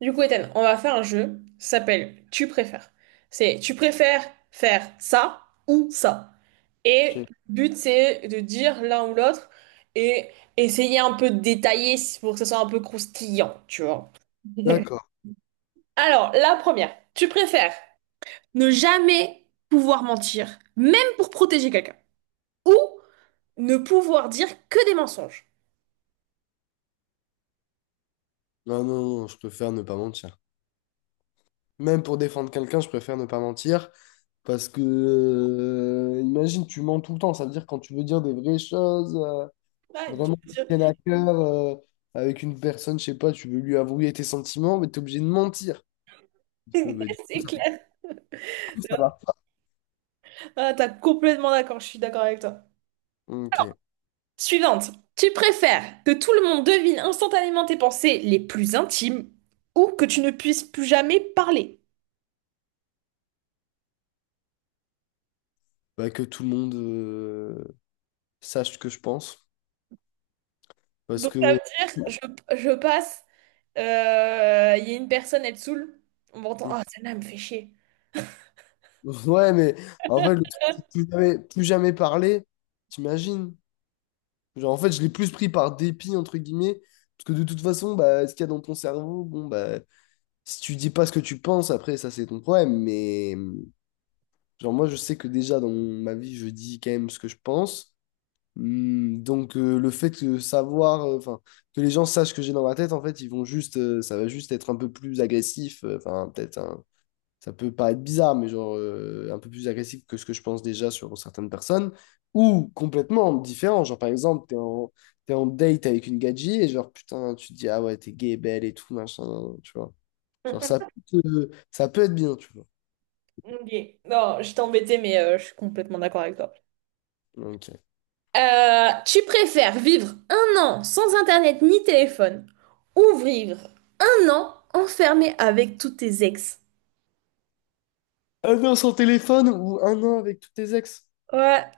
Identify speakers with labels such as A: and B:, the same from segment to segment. A: Du coup, Ethan, on va faire un jeu, ça s'appelle Tu préfères. C'est tu préfères faire ça ou ça. Et
B: Ok.
A: le but, c'est de dire l'un ou l'autre et essayer un peu de détailler pour que ça soit un peu croustillant, tu vois.
B: D'accord.
A: Alors, la première, tu préfères ne jamais pouvoir mentir, même pour protéger quelqu'un, ou ne pouvoir dire que des mensonges.
B: Non, non, non, je préfère ne pas mentir. Même pour défendre quelqu'un, je préfère ne pas mentir. Parce que, imagine, tu mens tout le temps. Ça veut dire quand tu veux dire des vraies choses,
A: Ouais, tu
B: vraiment qui
A: veux
B: te
A: dire-
B: tiennent à cœur, avec une personne, je sais pas, tu veux lui avouer tes sentiments, mais t'es obligé de mentir. Parce que, bah, du
A: c'est clair.
B: coup, ça va.
A: Ah, t'as complètement d'accord, je suis d'accord avec toi.
B: Ok.
A: Suivante. Tu préfères que tout le monde devine instantanément tes pensées les plus intimes ou que tu ne puisses plus jamais parler?
B: Bah, que tout le monde sache ce que je pense. Parce
A: Donc ça
B: que.
A: veut dire, je passe, il y a une personne, elle saoule, on m'entend,
B: Mm.
A: ah, celle-là, elle me fait chier.
B: Ouais, mais en fait, le truc, c'est plus jamais parler, t'imagines? Genre, en fait, je l'ai plus pris par dépit, entre guillemets, parce que de toute façon, bah, ce qu'il y a dans ton cerveau, bon, bah, si tu dis pas ce que tu penses, après, ça, c'est ton problème. Mais, genre, moi, je sais que déjà, dans ma vie, je dis quand même ce que je pense. Hmm, donc, le fait de savoir, enfin, que les gens sachent ce que j'ai dans ma tête, en fait, ils vont juste, ça va juste être un peu plus agressif, enfin, peut-être un, ça peut paraître bizarre, mais genre un peu plus agressif que ce que je pense déjà sur certaines personnes, ou complètement différent. Genre, par exemple, t'es en date avec une gadji et genre, putain, tu te dis, ah ouais, t'es gay, belle et tout, machin, tu vois. Genre, ça peut être bien, tu vois.
A: Ok. Non, je t'ai embêté, mais je suis complètement d'accord avec toi.
B: Ok.
A: Tu préfères vivre un an sans internet ni téléphone ou vivre un an enfermé avec tous tes ex?
B: Un an sans téléphone ou un an avec tous tes ex?
A: Ouais,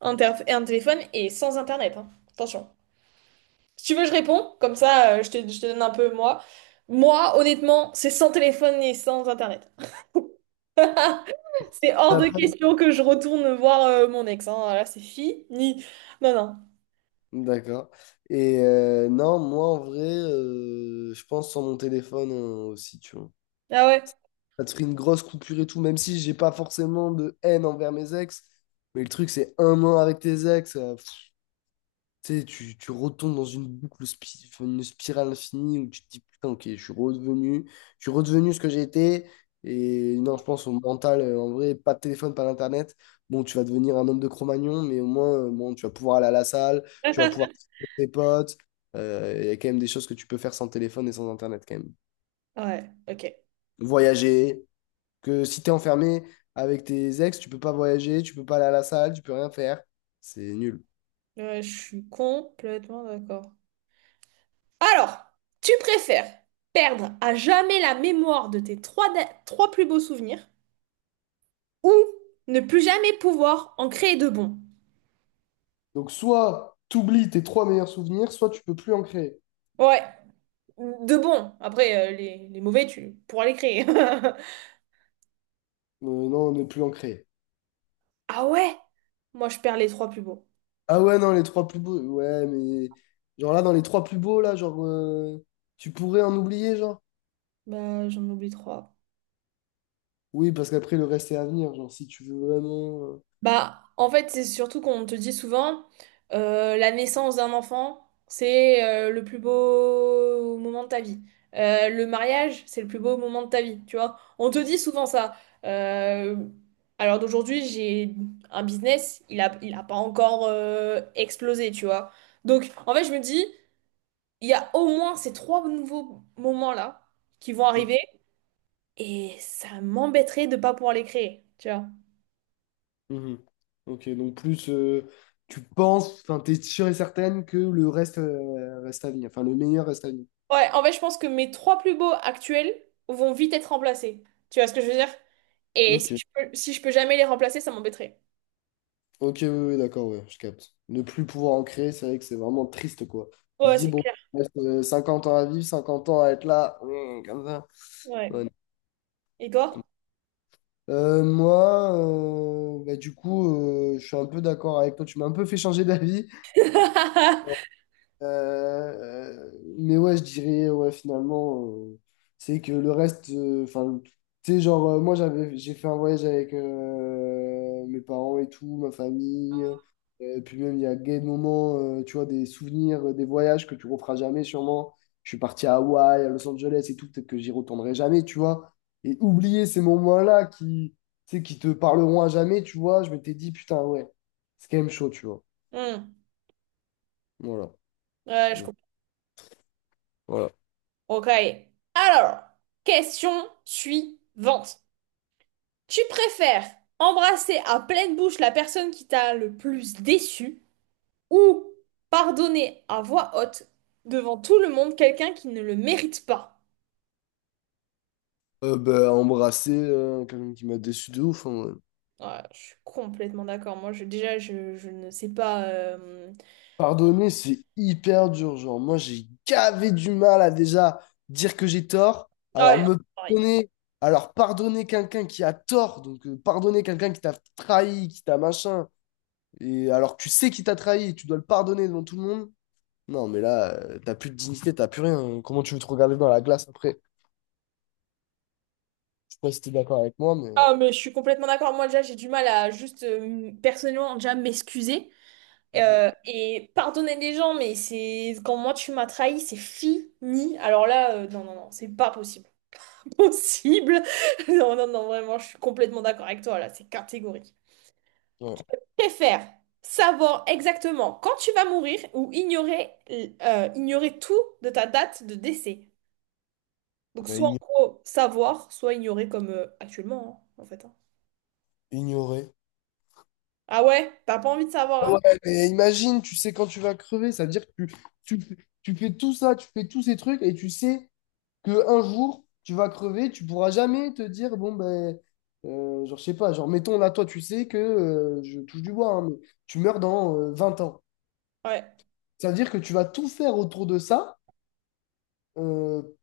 A: Un téléphone et sans internet, hein. Attention. Si tu veux, je réponds, comme ça je te donne un peu moi. Moi, honnêtement, c'est sans téléphone et sans internet. C'est hors
B: T'as
A: de
B: pas-
A: question que je retourne voir mon ex, hein. Là, c'est fini. Non, non.
B: D'accord. Et non, moi, en vrai, je pense sans mon téléphone aussi, tu vois.
A: Ah ouais?
B: Ça te ferait une grosse coupure et tout, même si j'ai pas forcément de haine envers mes ex. Mais le truc, c'est un an avec tes ex, pff, tu sais, tu retombes dans une boucle, une spirale infinie où tu te dis, putain, ok, je suis redevenu ce que j'ai été. Et non, je pense au mental, en vrai, pas de téléphone, pas d'internet. Bon, tu vas devenir un homme de Cro-Magnon, mais au moins, bon, tu vas pouvoir aller à la salle, tu vas pouvoir trouver tes potes. Il y a quand même des choses que tu peux faire sans téléphone et sans internet, quand même.
A: Ouais, ok.
B: Voyager. Que si t'es enfermé avec tes ex, tu peux pas voyager, tu peux pas aller à la salle, tu peux rien faire. C'est nul.
A: Ouais, je suis complètement d'accord. Alors, tu préfères perdre à jamais la mémoire de tes trois plus beaux souvenirs ou ne plus jamais pouvoir en créer de bons?
B: Donc soit t'oublies tes trois meilleurs souvenirs, soit tu peux plus en créer.
A: Ouais. De bons. Après, les mauvais, tu pourras les créer.
B: Non, ne plus en créer.
A: Ah ouais? Moi, je perds les trois plus beaux.
B: Ah ouais, non, les trois plus beaux. Ouais, mais genre là, dans les trois plus beaux, là, genre, tu pourrais en oublier, genre.
A: Bah, j'en oublie trois.
B: Oui, parce qu'après, le reste est à venir. Genre, si tu veux vraiment.
A: Bah, en fait, c'est surtout qu'on te dit souvent, la naissance d'un enfant, c'est le plus beau moment de ta vie. Le mariage, c'est le plus beau moment de ta vie, tu vois. On te dit souvent ça. Euh, alors d'aujourd'hui, j'ai un business, il a pas encore explosé, tu vois. Donc, en fait, je me dis. Il y a au moins ces trois nouveaux moments-là qui vont
B: euh,
A: arriver et ça m'embêterait de pas pouvoir les créer, tu vois.
B: mhm. Ok, donc plus tu penses, enfin, t'es sûr et certaine que le reste reste à venir. Enfin, le meilleur reste à venir.
A: Ouais, en fait, je pense que mes trois plus beaux actuels vont vite être remplacés. Tu vois ce que je veux dire? Et si
B: Ok.
A: je peux, si je peux jamais les remplacer, ça m'embêterait.
B: Ok, oui, oui, d'accord, ouais, je capte. Ne plus pouvoir en créer, c'est vrai que c'est vraiment triste, quoi. Tu te
A: Ouais,
B: dis,
A: c'est
B: bon,
A: clair.
B: il reste 50 ans à vivre, 50 ans à être là, comme ça.
A: Ouais.
B: Ouais, non.
A: Et
B: Je comprends.
A: toi?
B: Moi, bah, du coup, je suis un peu d'accord avec toi. Tu m'as un peu fait changer d'avis. Euh, mais ouais, je dirais, ouais, finalement, c'est que le reste, enfin, tu sais, genre, moi, j'ai fait un voyage avec mes parents et tout, ma famille. Puis même, il y a des moments, tu vois, des souvenirs, des voyages que tu referas jamais, sûrement. Je suis parti à Hawaï, à Los Angeles et tout, peut-être que j'y retournerai jamais, tu vois. Et oublier ces moments-là qui, tu sais, qui te parleront à jamais, tu vois, je m'étais dit, putain, ouais, c'est quand même chaud, tu vois.
A: Hmm.
B: Voilà.
A: Ouais, je comprends.
B: Voilà.
A: Ok. Alors, question suivante. Tu préfères embrasser à pleine bouche la personne qui t'a le plus déçu? Ou pardonner à voix haute devant tout le monde quelqu'un qui ne le mérite pas.
B: Bah, embrasser quelqu'un qui m'a déçu de ouf, hein, ouais.
A: Ouais, je suis complètement d'accord. Moi, je, déjà, je ne sais pas.
B: Pardonner, c'est hyper dur. Genre, moi, j'ai gavé du mal à déjà dire que j'ai tort.
A: Ah,
B: Alors,
A: ouais,
B: me
A: pareil.
B: pardonner, alors pardonner quelqu'un qui a tort. Donc, pardonner quelqu'un qui t'a trahi, qui t'a machin. Et alors, que tu sais qu'il t'a trahi, et tu dois le pardonner devant tout le monde. Non, mais là, t'as plus de dignité, t'as plus rien, hein. Comment tu veux te regarder dans la glace après? Je sais pas si t'es d'accord avec moi, mais.
A: Ah, mais je suis complètement d'accord. Moi, déjà, j'ai du mal à juste personnellement déjà m'excuser
B: euh,
A: et pardonner les gens. Mais c'est quand moi tu m'as trahi, c'est fini. Alors là, non, non, non, c'est pas possible. Possible. Non, non, non, vraiment, je suis complètement d'accord avec toi là. C'est catégorique.
B: Ouais.
A: Préfère savoir exactement quand tu vas mourir ou ignorer tout de ta date de décès. Donc
B: Ouais,
A: soit en
B: igno-
A: gros savoir, soit ignorer comme actuellement hein, en fait, hein.
B: Ignorer.
A: Ah ouais, t'as pas envie de savoir, hein.
B: Ouais, mais imagine, tu sais quand tu vas crever, ça veut dire que tu, tu, tu fais tout ça, tu fais tous ces trucs et tu sais que un jour, tu vas crever, tu pourras jamais te dire, bon, ben, genre, je sais pas, genre, mettons là, toi, tu sais que, je touche du bois, hein, mais tu meurs dans 20 ans.
A: Ouais,
B: Ça veut dire que tu vas tout faire autour de ça, euh,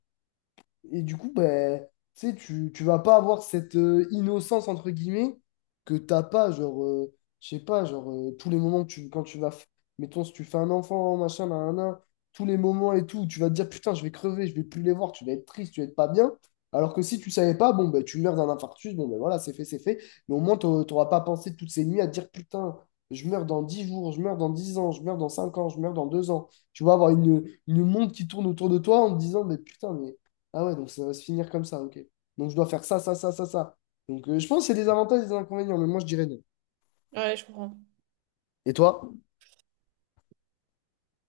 B: et du coup, ben, tu sais, tu vas pas avoir cette innocence, entre guillemets, que t'as pas, genre, je sais pas, genre, tous les moments que tu, quand tu vas, mettons, si tu fais un enfant, machin, nanana, tous les moments et tout, tu vas te dire, putain, je vais crever, je vais plus les voir, tu vas être triste, tu vas être pas bien. Alors que si tu savais pas, bon, ben, tu meurs d'un infarctus, bon, ben voilà, c'est fait, c'est fait. Mais au moins, t'auras pas pensé toutes ces nuits à te dire, putain, je meurs dans 10 jours, je meurs dans 10 ans, je meurs dans 5 ans, je meurs dans 2 ans. Tu vas avoir une montre qui tourne autour de toi en te disant, mais putain, mais ah ouais, donc ça va se finir comme ça, ok. Donc je dois faire ça, ça, ça, ça, ça. Donc je pense que c'est des avantages et des inconvénients, mais moi je dirais non.
A: ouais, je comprends.
B: Et toi?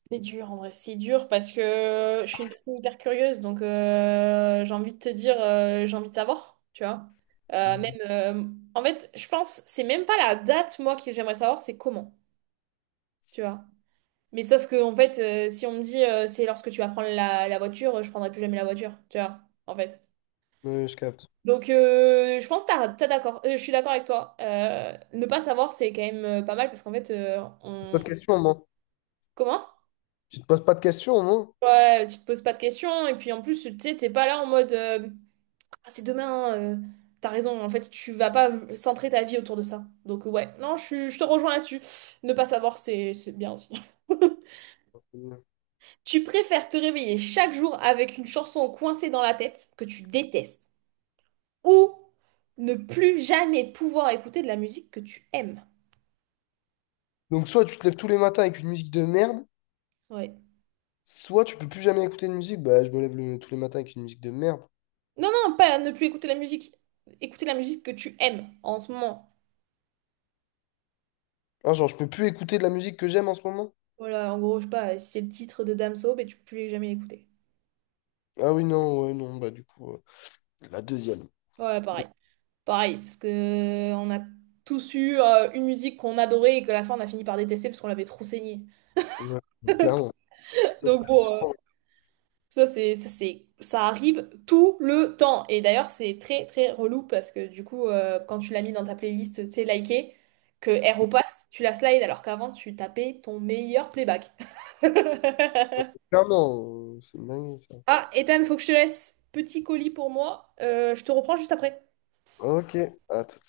A: C'est dur en vrai, c'est dur parce que je suis une personne hyper curieuse, donc j'ai envie de te dire, j'ai envie de savoir, tu vois. Même,
B: Mhm.
A: en fait, je pense, c'est même pas la date moi que j'aimerais savoir, c'est comment, tu vois. Mais sauf que, en fait, si on me dit c'est lorsque tu vas prendre la voiture, je prendrai plus jamais la voiture, tu vois, en fait.
B: Ouais, je capte.
A: Donc, je pense que t'as d'accord, je suis d'accord avec toi. Ne pas savoir, c'est quand même pas mal parce qu'en fait,
B: Pas
A: on.
B: de questions, moi.
A: Comment?
B: Je te pose pas de questions, moi.
A: Ouais, tu te poses pas de questions et puis en plus, tu sais, t'es pas là en mode. Ah, c'est demain, hein, t'as raison, en fait, tu vas pas centrer ta vie autour de ça. Donc, ouais, non, je te rejoins là-dessus. Ne pas savoir, c'est bien aussi. Tu préfères te réveiller chaque jour avec une chanson coincée dans la tête que tu détestes ou ne plus jamais pouvoir écouter de la musique que tu aimes?
B: Donc soit tu te lèves tous les matins avec une musique de merde,
A: Ouais.
B: soit tu peux plus jamais écouter de musique. Bah je me lève tous les matins avec une musique de merde.
A: Non, non, pas ne plus écouter la musique. Écouter la musique que tu aimes en ce moment.
B: Ah, genre je peux plus écouter de la musique que j'aime en ce moment?
A: Voilà, en gros, je sais pas, si c'est le titre de Damso, mais tu peux plus jamais l'écouter.
B: Ah oui, non, ouais, non, bah du coup, la deuxième.
A: Ouais, pareil. Pareil, parce que on a tous eu une musique qu'on adorait et que à la fin on a fini par détester parce qu'on l'avait trop saignée.
B: Ouais. Clairement. Ça,
A: Donc bon. Ça arrive tout le temps. Et d'ailleurs, c'est très, très relou parce que du coup, quand tu l'as mis dans ta playlist, tu sais, likée, que elle repasse, tu la slides alors qu'avant, tu tapais ton meilleur playback.
B: clairement, c'est une dinguerie, ça.
A: Ah, Ethan, faut que je te laisse. Petit colis pour moi. Je te reprends juste après.
B: Ok, à tout.